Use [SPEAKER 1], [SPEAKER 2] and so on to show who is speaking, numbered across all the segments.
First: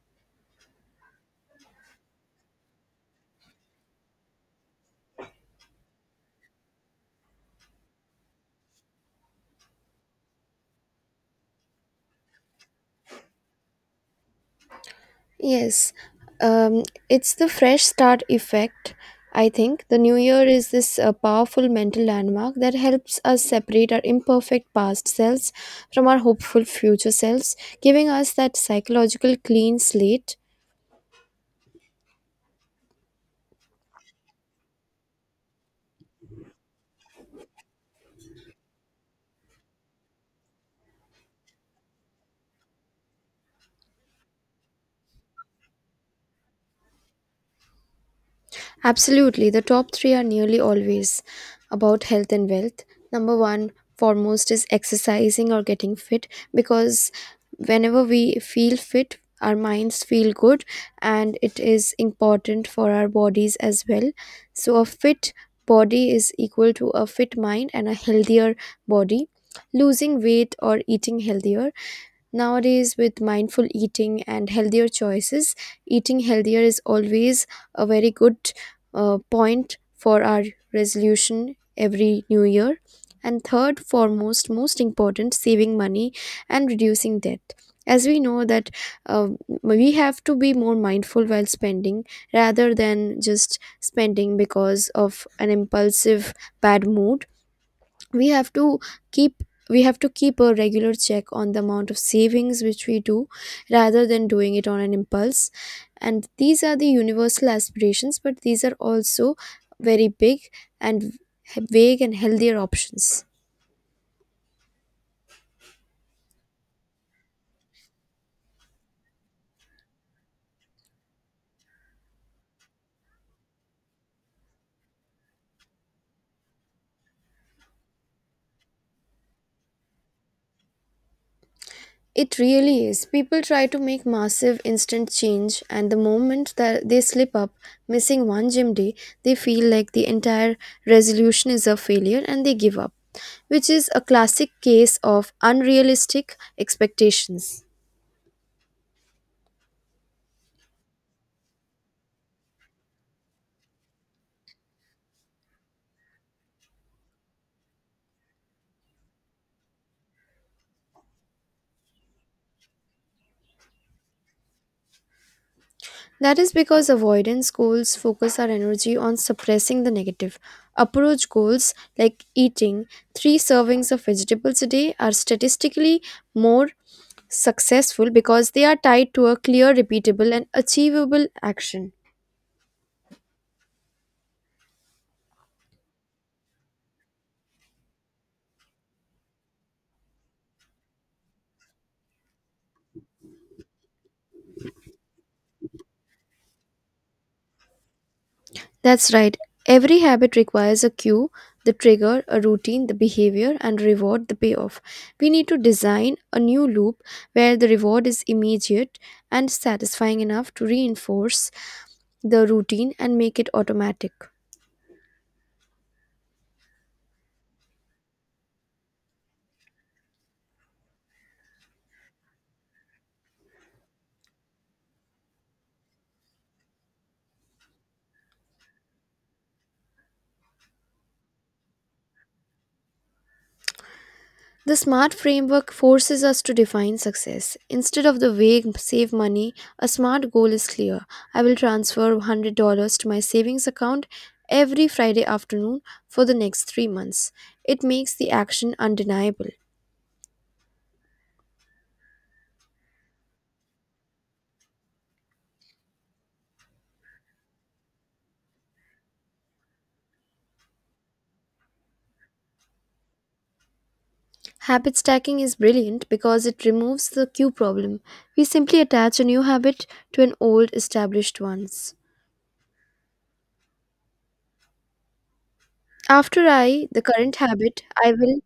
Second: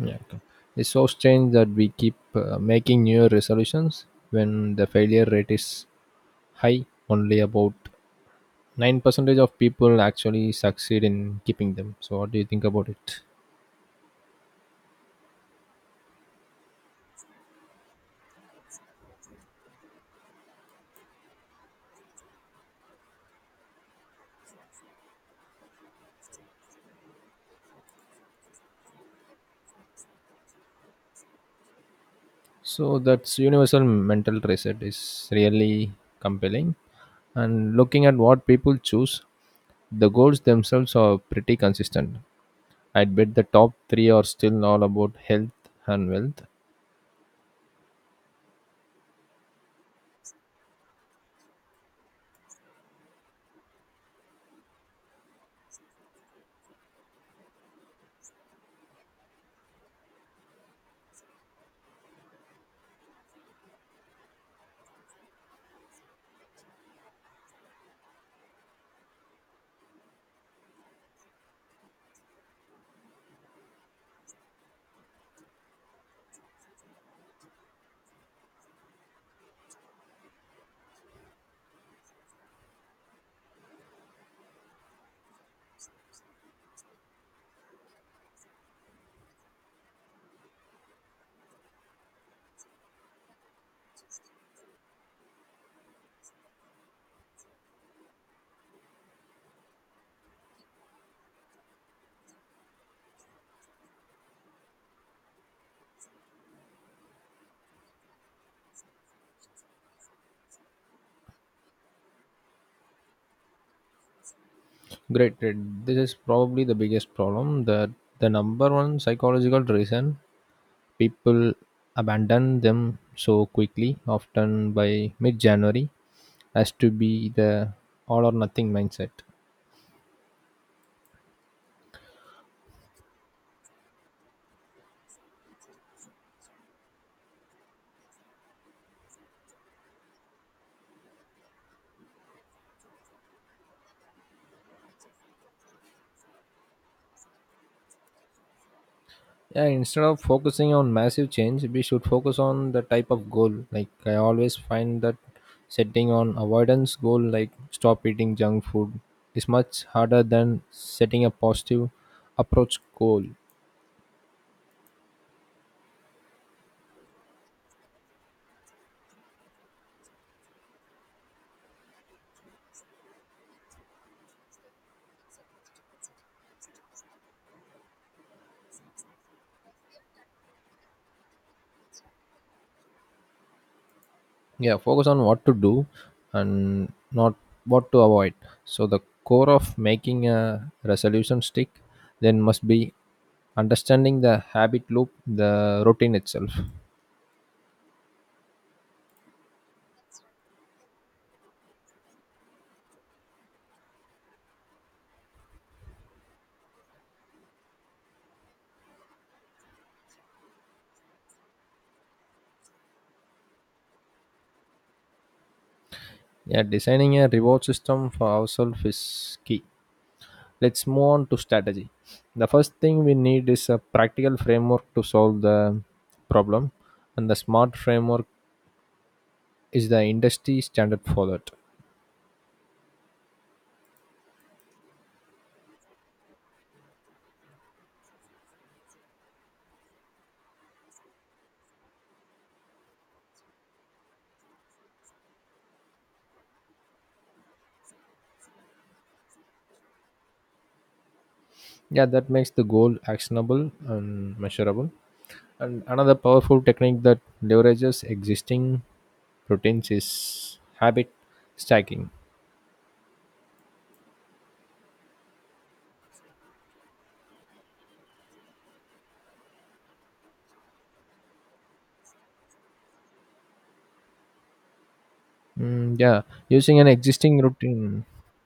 [SPEAKER 1] Yeah. Okay. It's so strange that we keep making new resolutions when the failure rate is high. Only about 9% of people actually succeed in keeping them. So, what do you think about it?
[SPEAKER 2] Yes, um, it's the fresh start effect. I think the new year is this powerful mental landmark that helps us separate our imperfect past selves from our hopeful future selves, giving us that psychological clean slate.
[SPEAKER 1] So, that's universal mental reset is really compelling. And looking at what people choose, the goals themselves are pretty consistent. I'd bet the top three are still all about health and wealth.
[SPEAKER 2] Absolutely. The top three are nearly always about health and wealth. Number one, foremost is exercising or getting fit, because whenever we feel fit, our minds feel good and it is important for our bodies as well. So, a fit body is equal to a fit mind and a healthier body, losing weight or eating healthier. Nowadays, with mindful eating and healthier choices, eating healthier is always a very good point for our resolution every new year. And third, foremost, most important, saving money and reducing debt. As we know that we have to be more mindful while spending rather than just spending because of an impulsive bad mood. we have to keep we have to keep a regular check on the amount of savings which we do, rather than doing it on an impulse. And these are the universal aspirations, but these are also very big and vague and healthier options.
[SPEAKER 1] Great, great. This is probably the biggest problem. That the number one psychological reason people abandon them so quickly, often by mid-January, has to be the all or nothing mindset.
[SPEAKER 2] It really is. People try to make massive instant change, and the moment that they slip up, missing one gym day, they feel like the entire resolution is a failure and they give up, which is a classic case of unrealistic expectations.
[SPEAKER 1] Yeah, instead of focusing on massive change, we should focus on the type of goal. Like I always find that setting on avoidance goal like stop eating junk food is much harder than setting a positive approach goal.
[SPEAKER 2] That is because avoidance goals focus our energy on suppressing the negative. Approach goals like eating three servings of vegetables a day are statistically more successful because they are tied to a clear, repeatable, and achievable action.
[SPEAKER 1] Yeah, focus on what to do and not what to avoid. So the core of making a resolution stick then must be understanding the habit loop, the routine itself.
[SPEAKER 2] That's right. Every habit requires a cue, the trigger, a routine, the behavior, and reward, the payoff. We need to design a new loop where the reward is immediate and satisfying enough to reinforce the routine and make it automatic.
[SPEAKER 1] Yeah, designing a reward system for ourselves is key. Let's move on to strategy. The first thing we need is a practical framework to solve the problem, and the smart framework is the industry standard for that.
[SPEAKER 2] The SMART framework forces us to define success. Instead of the vague save money, a SMART goal is clear. I will transfer $100 to my savings account every Friday afternoon for the next 3 months. It makes the action undeniable.
[SPEAKER 1] Yeah, that makes the goal actionable and measurable. And another powerful technique that leverages existing routines is habit stacking.
[SPEAKER 2] Habit stacking is brilliant because it removes the cue problem. We simply attach a new habit to an old established ones.
[SPEAKER 1] Mm, yeah,
[SPEAKER 2] After
[SPEAKER 1] using an
[SPEAKER 2] I, the current
[SPEAKER 1] existing
[SPEAKER 2] habit,
[SPEAKER 1] routine.
[SPEAKER 2] I will.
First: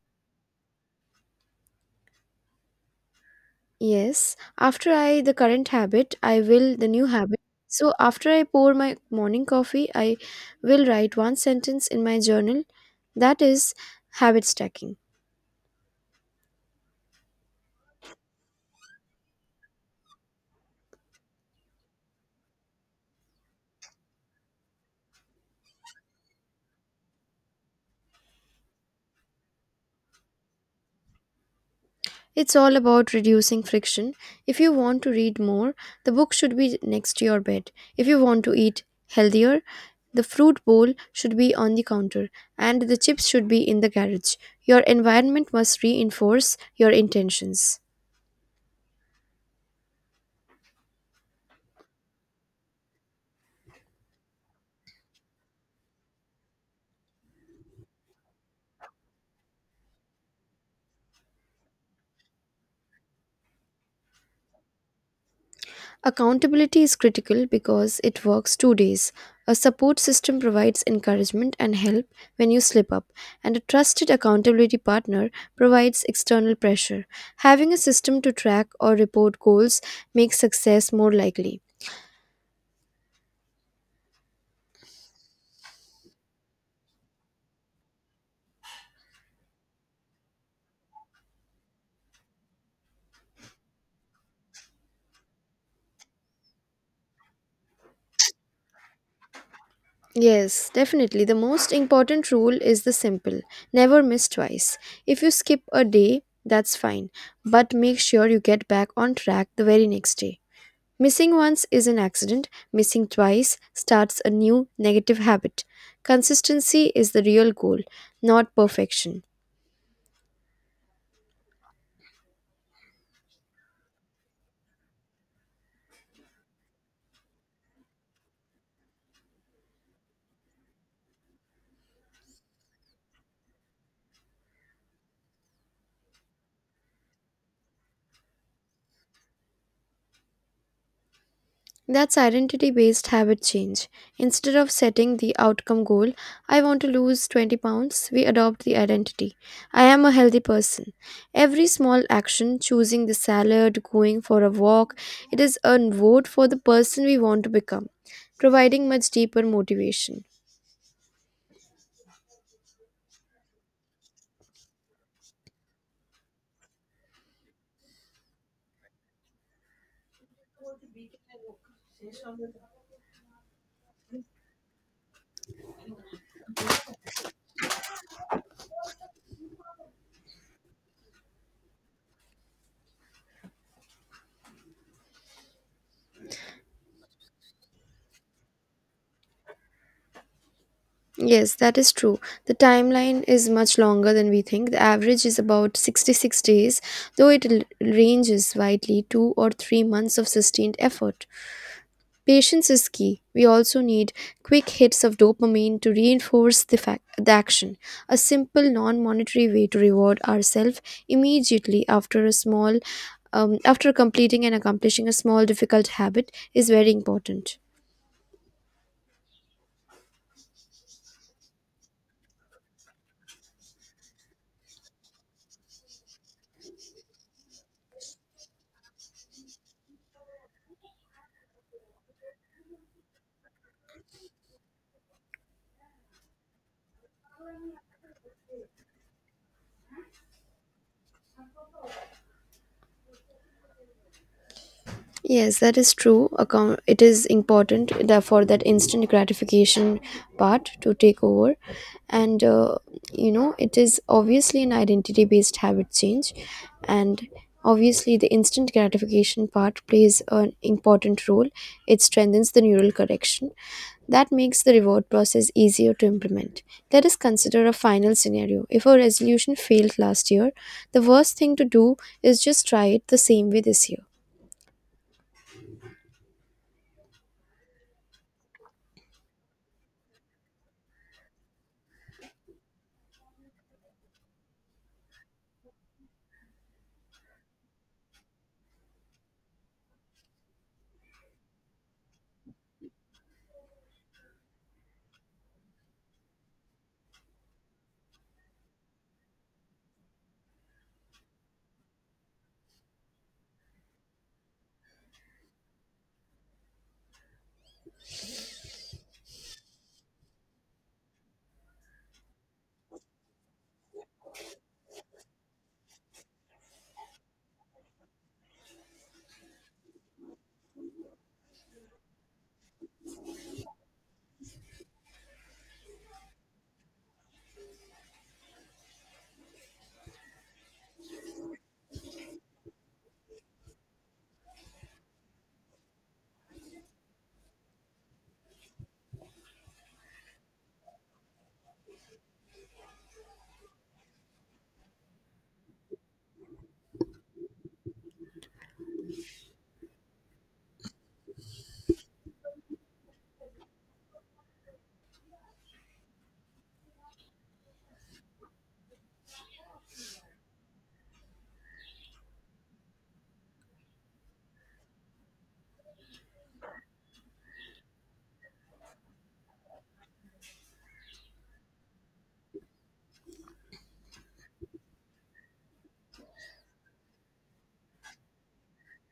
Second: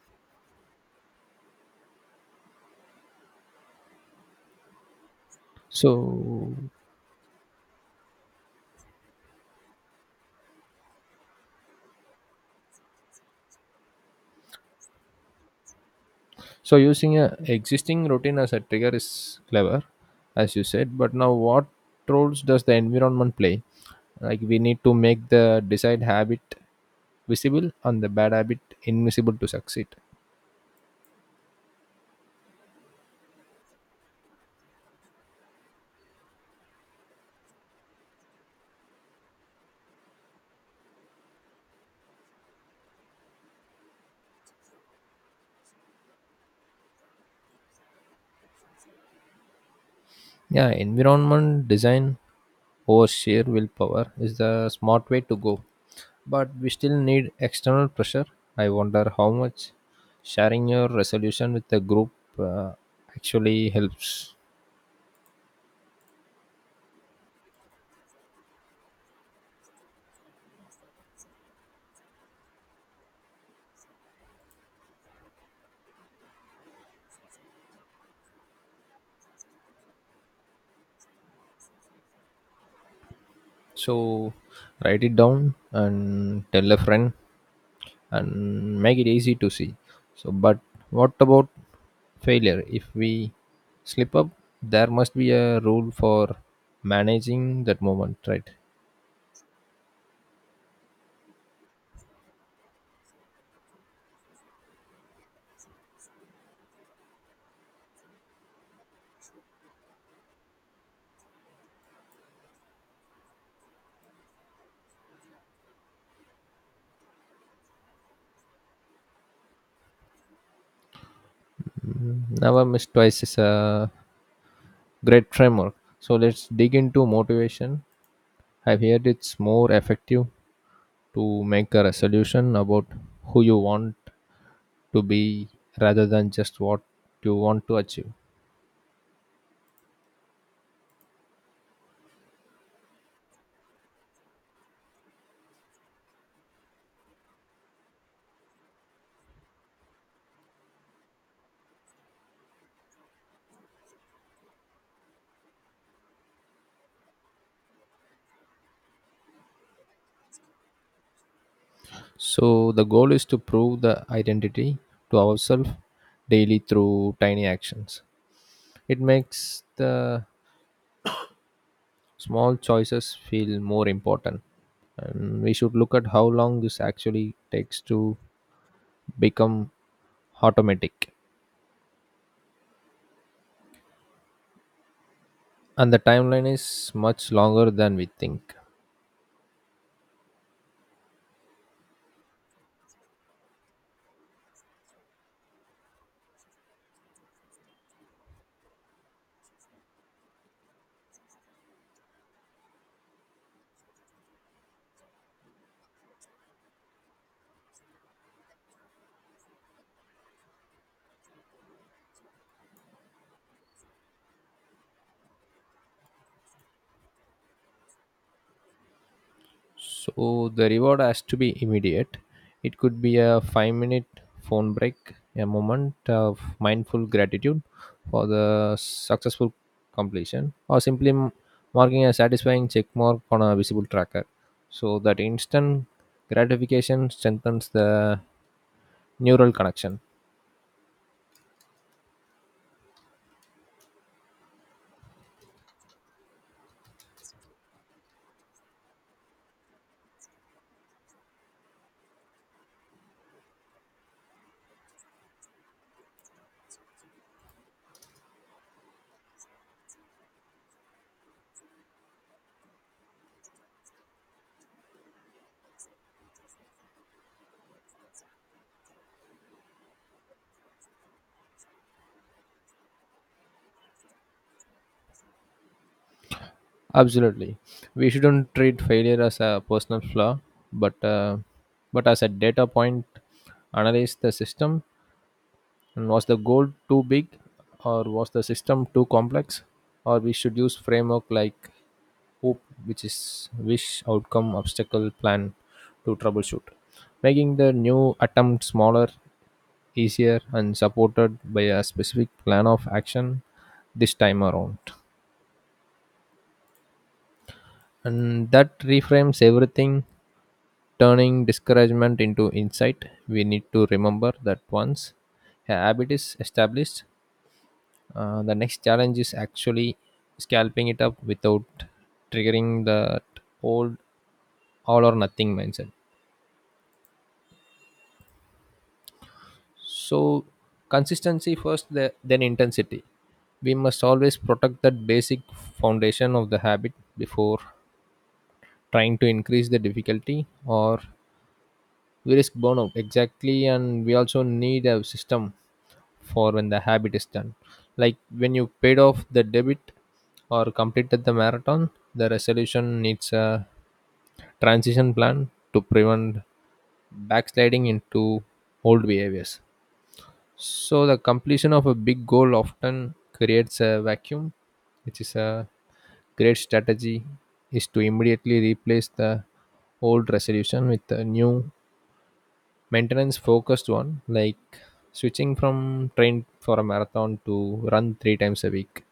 [SPEAKER 2] Yes, after I the current habit, I
[SPEAKER 1] So,
[SPEAKER 2] will the new habit. So after I pour my morning coffee, I will write one sentence in my journal. That is habit stacking.
[SPEAKER 1] so using a existing routine as a trigger is clever, as you said. But now, what roles does the environment play? Like we need to make the desired habit visible and the bad habit invisible to succeed.
[SPEAKER 2] It's all about reducing friction. If you want to read more, the book should be next to your bed. If you want to eat healthier, the fruit bowl should be on the counter and the chips should be in the garage. Your environment must reinforce your intentions.
[SPEAKER 1] Yeah, environment design over sheer willpower is the smart way to go. But we still need external pressure. I wonder how much sharing your resolution with the group uh, actually helps.
[SPEAKER 2] Accountability is critical because it works two days. A support system provides encouragement and help when you slip up, and a trusted accountability partner provides external pressure. Having a system to track or report goals makes success more likely.
[SPEAKER 1] So write it down and tell a friend and make it easy to see. So, but what about failure? If we slip up, there must be a rule for managing that moment, right?
[SPEAKER 2] Yes, definitely. The most important rule is the simple never miss twice. If you skip a day, that's fine, but make sure you get back on track the very next day. Missing once is an accident, missing twice starts a new negative habit. Consistency is the real goal, not perfection.
[SPEAKER 1] Never miss twice is a great framework. So let's dig into motivation. I've heard it's more effective to make a resolution about who you want to be rather than just what you want to achieve.
[SPEAKER 2] That's identity based habit change. Instead of setting the outcome goal, I want to lose 20 pounds, we adopt the identity. I am a healthy person. Every small action, choosing the salad, going for a walk, it is a vote for the person we want to become, providing much deeper motivation.
[SPEAKER 1] So the goal is to prove the identity to ourselves daily through tiny actions. It makes the small choices feel more important. And we should look at how long this actually takes to become automatic. And the timeline is much longer than we think.
[SPEAKER 2] Yes, that is true. The timeline is much longer than we think. The average is about 66 days, though it ranges widely, 2 or 3 months of sustained effort. Patience is key. We also need quick hits of dopamine to reinforce the action. A simple, non monetary way to reward ourselves immediately after a small after completing and accomplishing a small difficult habit is very important.
[SPEAKER 1] So the reward has to be immediate. It could be a 5 minute phone break, a moment of mindful gratitude for the successful completion, or simply marking a satisfying check mark on a visible tracker. So that instant gratification strengthens the neural connection.
[SPEAKER 2] Yes, that is true. Account it is important that for that instant gratification part to take over, and it is obviously an identity-based habit change, and obviously the instant gratification part plays an important role. It strengthens the neural connection that makes the reward process easier to implement. Let us consider a final scenario. If a resolution failed last year, the worst thing to do is just try it the same way this year.
[SPEAKER 1] Absolutely. We shouldn't treat failure as a personal flaw, but uh, but as a data point, analyze the system. And was the goal too big, or was the system too complex, or we should use framework like hoop, which is wish, outcome, obstacle, plan to troubleshoot, making the new attempt smaller, easier, and supported by a specific plan of action this time around. And that reframes everything, turning discouragement into insight. We need to remember that once a habit is established, the next challenge is actually scalping it up without triggering that old all or nothing mindset. So, consistency first, then intensity. We must always protect that basic foundation of the habit before trying to increase the difficulty or we risk burnout. Exactly, and we also need a system for when the habit is done, like when you paid off the debit or completed the marathon. The resolution needs a transition plan to prevent backsliding into old behaviors. So the completion of a big goal often creates a vacuum, which is a great strategy is to immediately replace the old resolution with a new maintenance focused one, like switching from train for a marathon to run 3 times a week.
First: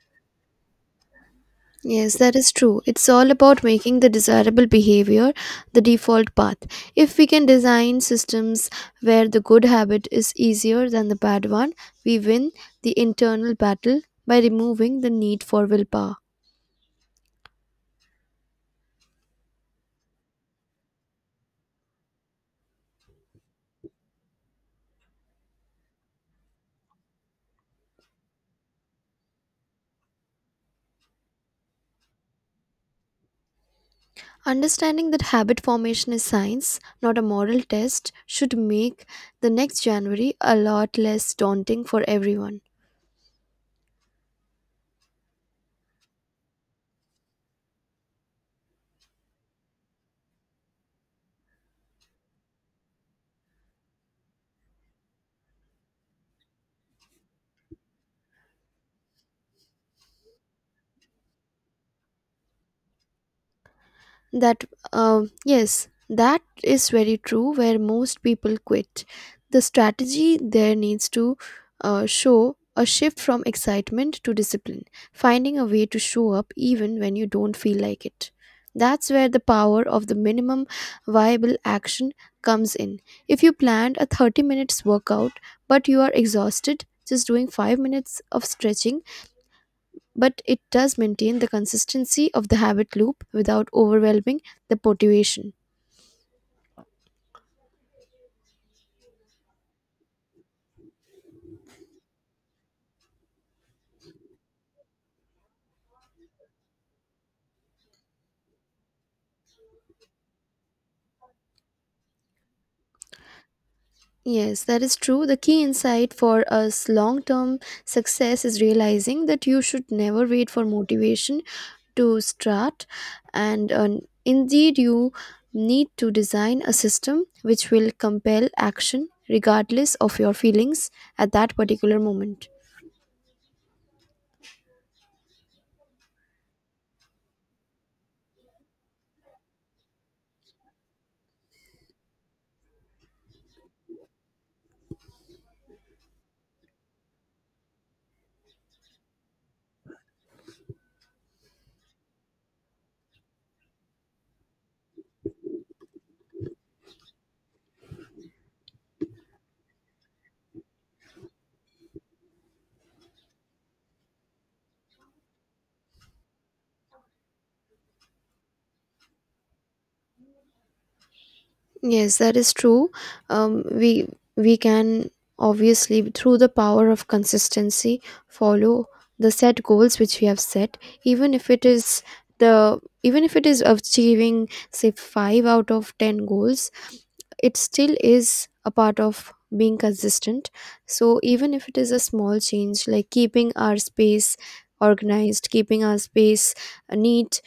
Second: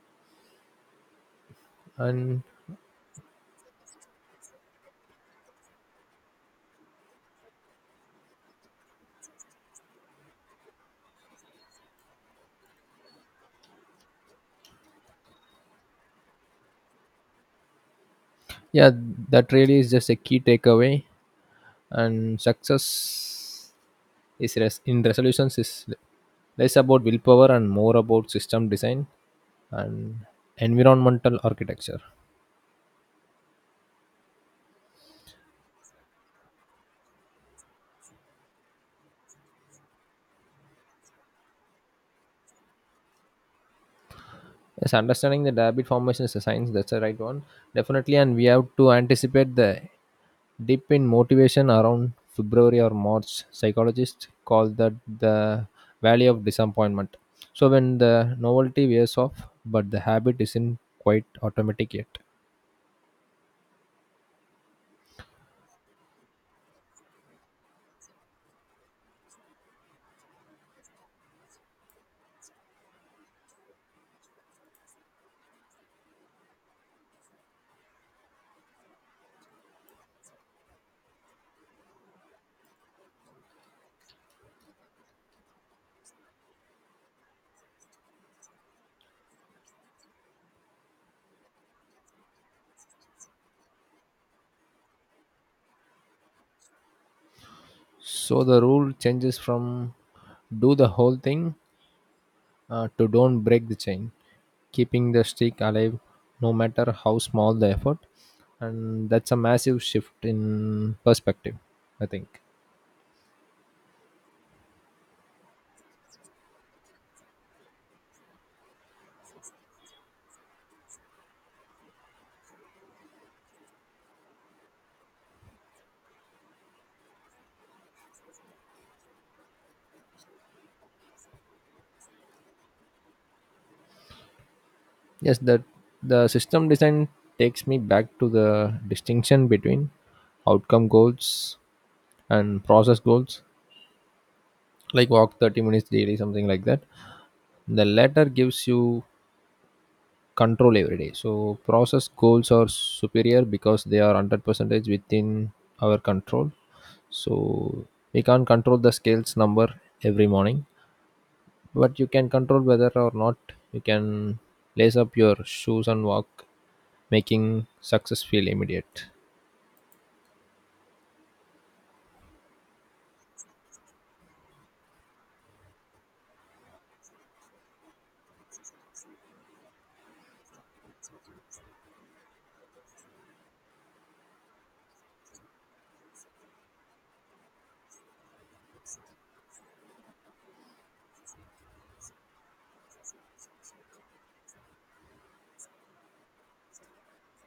[SPEAKER 2] Yes, that
[SPEAKER 1] And
[SPEAKER 2] is true. It's all about making the desirable behavior the default path. If we can design systems where the good habit is easier than the bad one, we win the internal battle by removing the need for willpower.
[SPEAKER 1] yeah, that really is just a key takeaway, and success is in resolutions is less about willpower and more about system design and environmental architecture.
[SPEAKER 2] Understanding that habit formation is science, not a moral test, should make the next January a lot less daunting for everyone.
[SPEAKER 1] Yes, understanding the habit formation is a science. That's the right one, definitely. And we have to anticipate the dip in motivation around February or March. Psychologists call that the valley of disappointment. So when the novelty wears off, but the habit isn't quite automatic yet.
[SPEAKER 2] That, yes, that is very true, where most people quit. The strategy there needs to show a shift from excitement to discipline, finding a way to show up even when you don't feel like it. That's where the power of the minimum viable action comes in. If you planned a 30 minutes workout but you are exhausted, just doing 5 minutes of stretching but it does maintain the consistency of the habit loop without overwhelming the motivation.
[SPEAKER 1] So the rule changes from do the whole thing to don't break the chain, keeping the streak alive no matter how small the effort. And that's a massive shift in perspective, I think.
[SPEAKER 2] Yes, that is true. The key insight for us long term success is realizing that you should never wait for motivation to start, and indeed, you need to design a system which will compel action regardless of your feelings at that particular moment.
[SPEAKER 1] Yes, that the system design takes me back to the distinction between outcome goals and process goals, like walk 30 minutes daily, something like that. The latter gives you control every day. So process goals are superior because they are 100 percentage within our control. So we can't control the scales number every morning, but you can control whether or not you can lace up your shoes and walk, making success feel immediate.
[SPEAKER 2] Yes, that is true. Um, we we can obviously through the power of consistency follow the set goals which we have set, even if it is achieving say five out of ten goals, it still is a part of being consistent. So even if it is a small change like keeping our space organized, keeping our space neat,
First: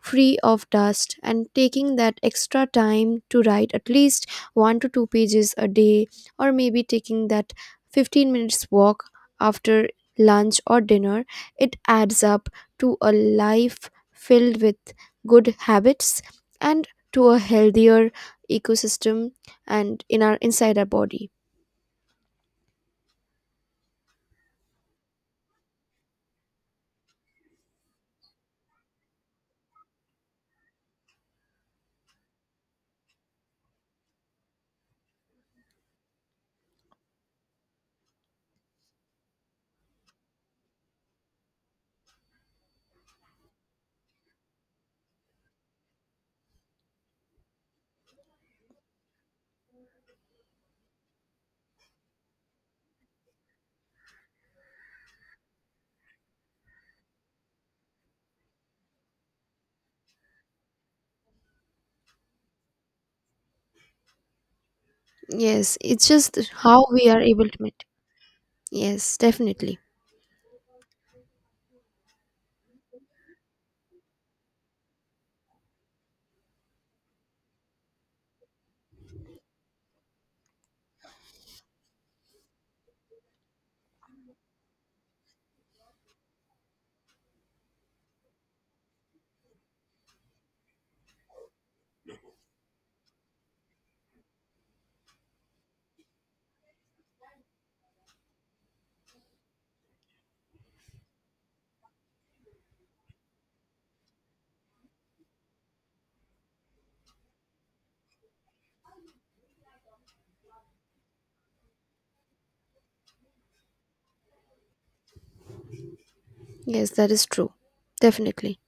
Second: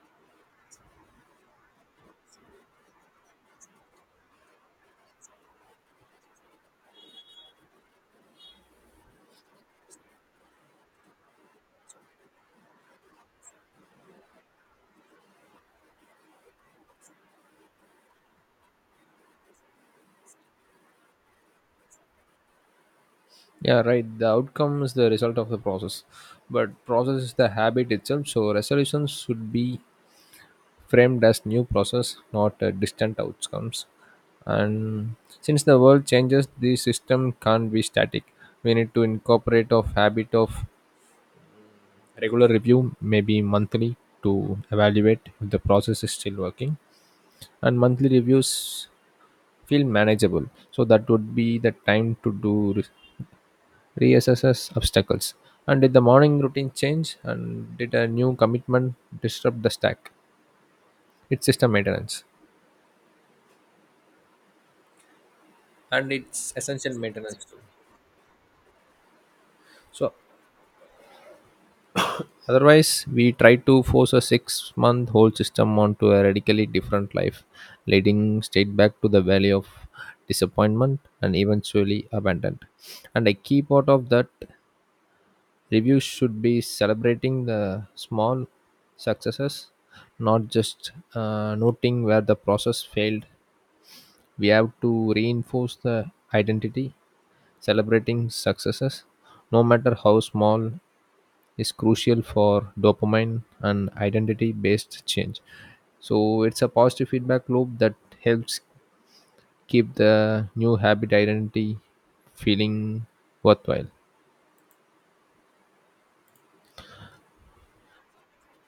[SPEAKER 2] free of dust, and taking that extra time to write at least 1 to 2 pages a day, or maybe taking that 15 minutes walk after lunch or dinner, it adds up to a life filled with good habits and to a healthier ecosystem and in our inside our body.
[SPEAKER 1] Yeah, right. The outcome is the result of the process, but process is the habit itself. So resolutions should be framed as new process, not distant outcomes. And since the world changes, the system can't be static. We need to incorporate a habit of regular review, maybe monthly, to evaluate if the process is still working. And monthly reviews feel manageable. So that would be the time to do reassess obstacles. And did the morning routine change? And did a new commitment disrupt the stack? It's system maintenance
[SPEAKER 2] Yes it's
[SPEAKER 1] and
[SPEAKER 2] just
[SPEAKER 1] it's
[SPEAKER 2] how
[SPEAKER 1] essential
[SPEAKER 2] we are
[SPEAKER 1] maintenance
[SPEAKER 2] able
[SPEAKER 1] too.
[SPEAKER 2] to meet Yes, definitely.
[SPEAKER 1] So otherwise, we try to force a 6-month whole system onto a radically different life, leading straight back to the valley of disappointment and eventually abandon. And a key part of that review should be celebrating the small successes, not just noting where the process failed. We have to reinforce the identity, celebrating successes, no matter how small, is crucial for dopamine and identity based change. So it's a positive feedback loop that helps keep the new habit identity feeling worthwhile.
[SPEAKER 2] Yes, that is true. Definitely.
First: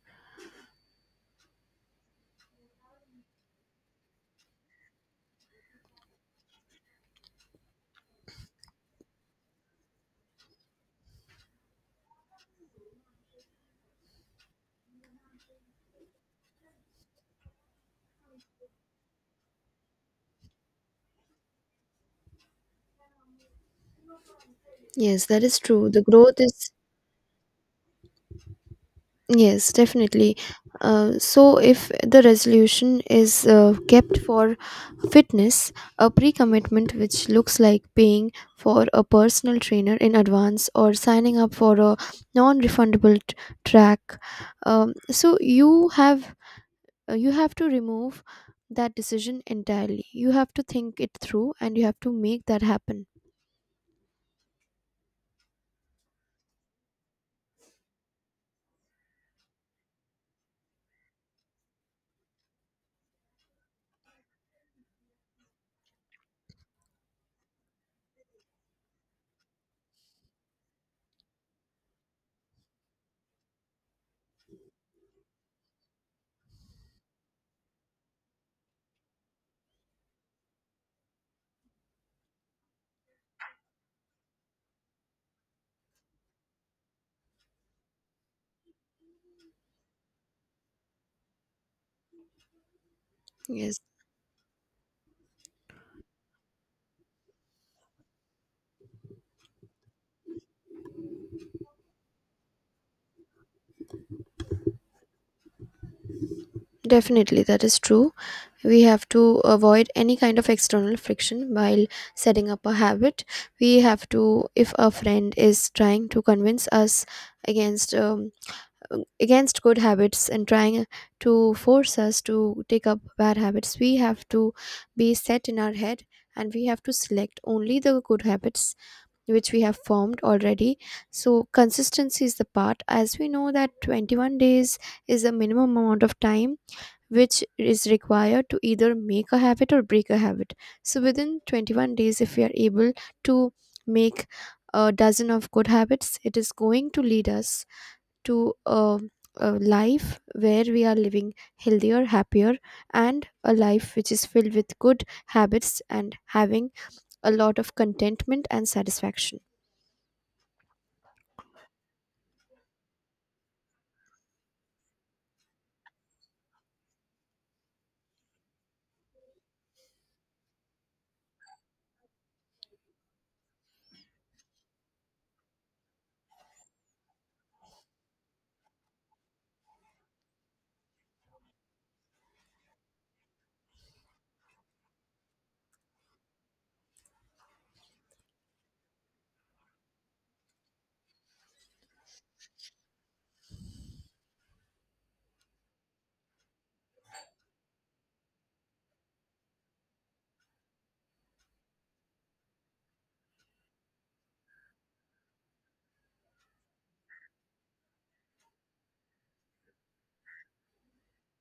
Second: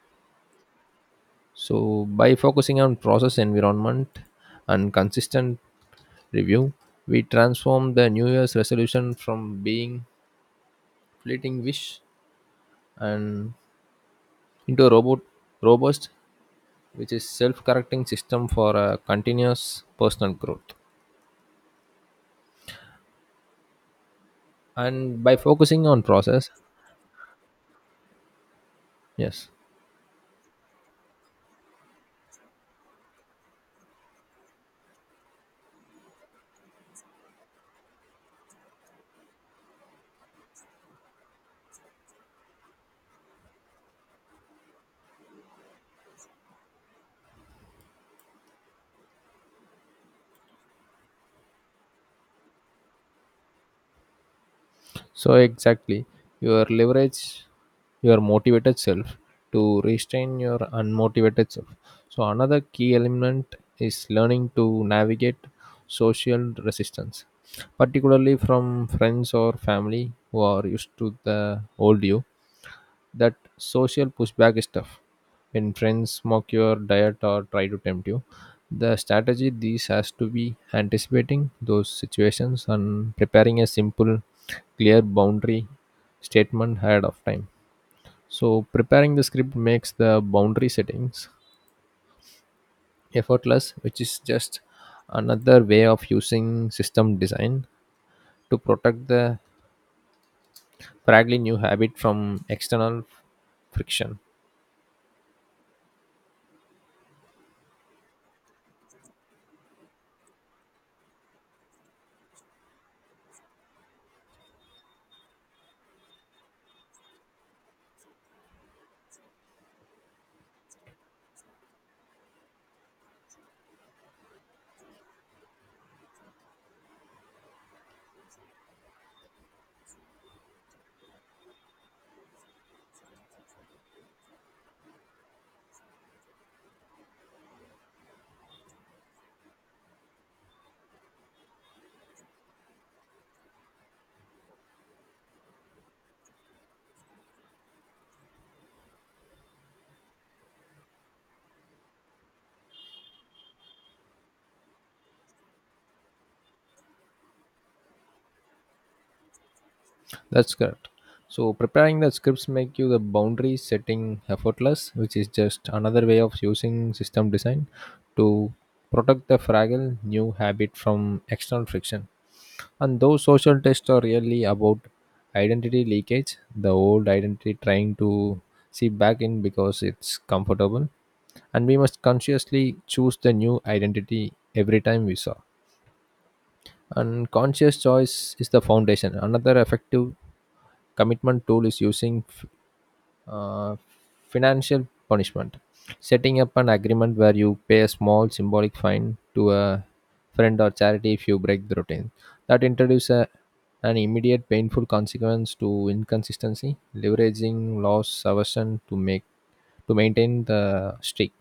[SPEAKER 1] So by focusing on process environment and consistent review, we transform the New Year's resolution from being fleeting wish and into a robust, which is self-correcting system for continuous personal growth. And
[SPEAKER 2] Yes,
[SPEAKER 1] by
[SPEAKER 2] that is
[SPEAKER 1] focusing
[SPEAKER 2] true. The
[SPEAKER 1] on
[SPEAKER 2] growth
[SPEAKER 1] process,
[SPEAKER 2] is
[SPEAKER 1] yes,
[SPEAKER 2] yes, definitely. So, if the resolution is kept for fitness, a pre commitment which looks like paying for a personal trainer in advance or signing up for a non refundable t- track, so you have to remove that decision entirely. You have to think it through and you have to make that happen.
[SPEAKER 1] so exactly, your leverage your motivated self to restrain your unmotivated self. So another key element is learning to navigate social resistance, particularly from friends or family who are used to the old you, that social pushback stuff. When friends mock your diet or try to tempt you, the strategy these has to be anticipating those situations and preparing a simple, clear boundary statement ahead of time. So preparing the script makes the boundary settings effortless,
[SPEAKER 2] Yes.
[SPEAKER 1] which is just another way of using system design to protect the fragile new habit from external friction.
[SPEAKER 2] Definitely, that is true. We have to avoid any kind of external friction while setting up a habit. We have to, if a friend is trying to convince us against against good habits and trying to force us to take up bad habits, we have to be set in our head and we have to select only the good habits which we have formed already. So consistency is the part, as we know that 21 days is the minimum amount of time which is required to either make a habit or break a habit. So within 21 days, if we are able to make a dozen of good habits, it is going to lead us to a life where we are living healthier, happier, and a life which is filled with good habits and having a lot of contentment and satisfaction.
[SPEAKER 1] That's correct. So preparing the scripts make you the boundary setting effortless, which is just another way of using system design to protect the fragile new habit from external friction. And those social tests are really about identity leakage, the old identity trying to see back in because it's comfortable. And we must consciously choose the new identity every time we saw. And conscious choice is the foundation. Another effective commitment tool is using uh, financial punishment, setting up an agreement where you pay a small symbolic fine to a friend or charity if you break the routine. That introduces an immediate painful consequence to inconsistency, leveraging loss aversion to make to maintain the streak.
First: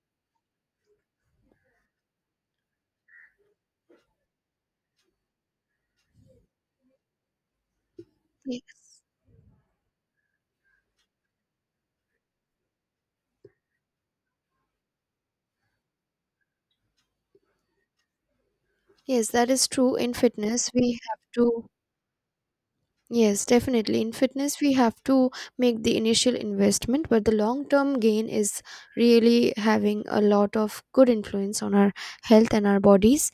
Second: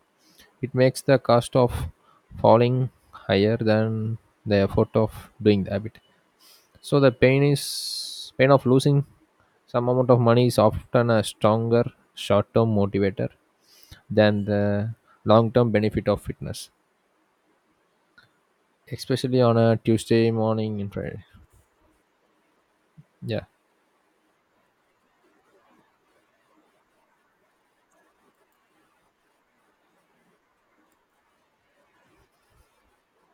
[SPEAKER 1] It makes the cost of falling higher than the effort of doing the habit. So the pain is pain of
[SPEAKER 2] Yes,
[SPEAKER 1] losing some amount of money is often a stronger short-term motivator than the long-term benefit of fitness,
[SPEAKER 2] yes,
[SPEAKER 1] especially
[SPEAKER 2] that
[SPEAKER 1] on
[SPEAKER 2] is
[SPEAKER 1] a
[SPEAKER 2] true. In
[SPEAKER 1] Tuesday
[SPEAKER 2] fitness,
[SPEAKER 1] morning in
[SPEAKER 2] we have
[SPEAKER 1] Friday.
[SPEAKER 2] to
[SPEAKER 1] Yeah,
[SPEAKER 2] Yes, definitely. In fitness, we have to make the initial investment, but the long term gain is really having a lot of good influence on our health and our bodies.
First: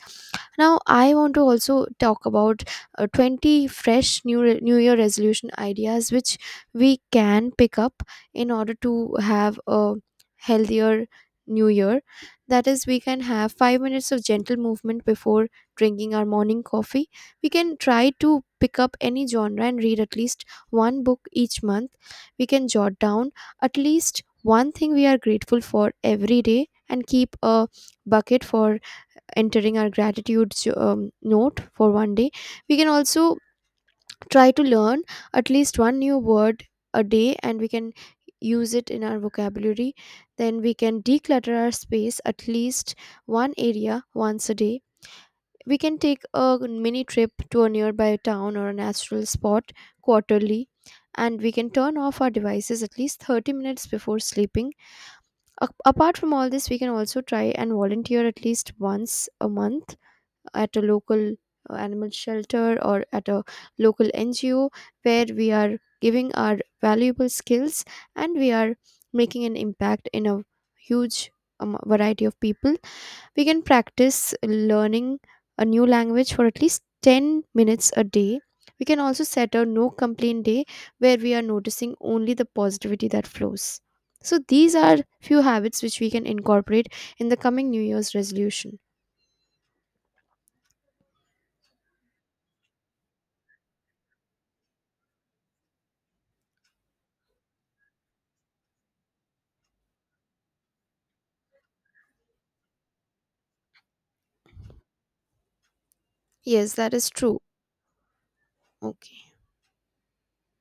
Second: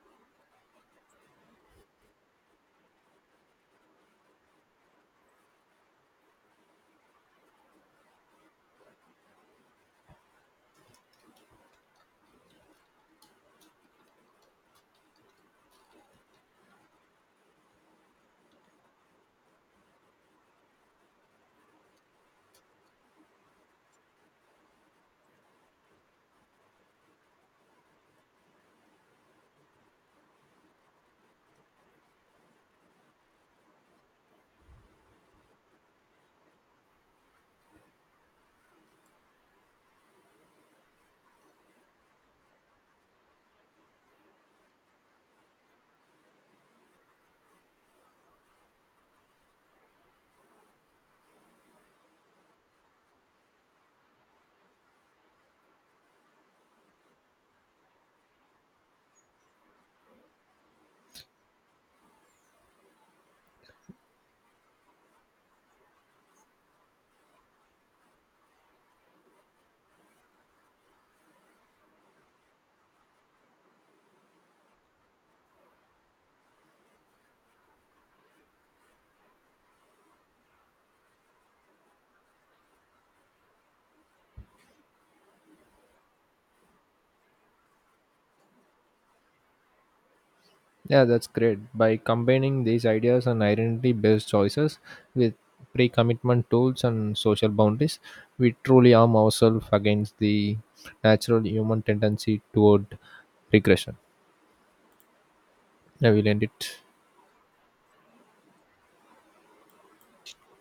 [SPEAKER 2] Now, I want to also talk about 20 new Year resolution ideas which we can pick up in order to have a healthier New Year. That is, we can have 5 minutes of gentle movement before drinking our morning coffee. We can try to pick up any genre and read at least one book each month. We can jot down at least one thing we are grateful for every day and keep a bucket for entering our gratitude note for one day. We can also try to learn at least one new word a day and we can use it in our vocabulary. Then we can declutter our space at least one area once a day. We can take a mini trip to a nearby town or a natural spot quarterly, and we can turn off our devices at least 30 minutes before sleeping. Apart from all this, we can also try and volunteer at least once a month at a local animal shelter or at a local NGO where we are giving our valuable skills and we are making an impact in a huge variety of people. We can practice learning a new language for at least 10 minutes a day. We can also set a no complaint day where we are noticing only the positivity that flows. So, these are few habits which we can incorporate in the coming New Year's resolution.
[SPEAKER 1] yeah, that's great. By combining these ideas and identity-based choices with pre-commitment tools and social boundaries, we truly arm ourselves against the natural human tendency toward regression. I will end
[SPEAKER 2] Yes,
[SPEAKER 1] it.
[SPEAKER 2] that is true. Okay.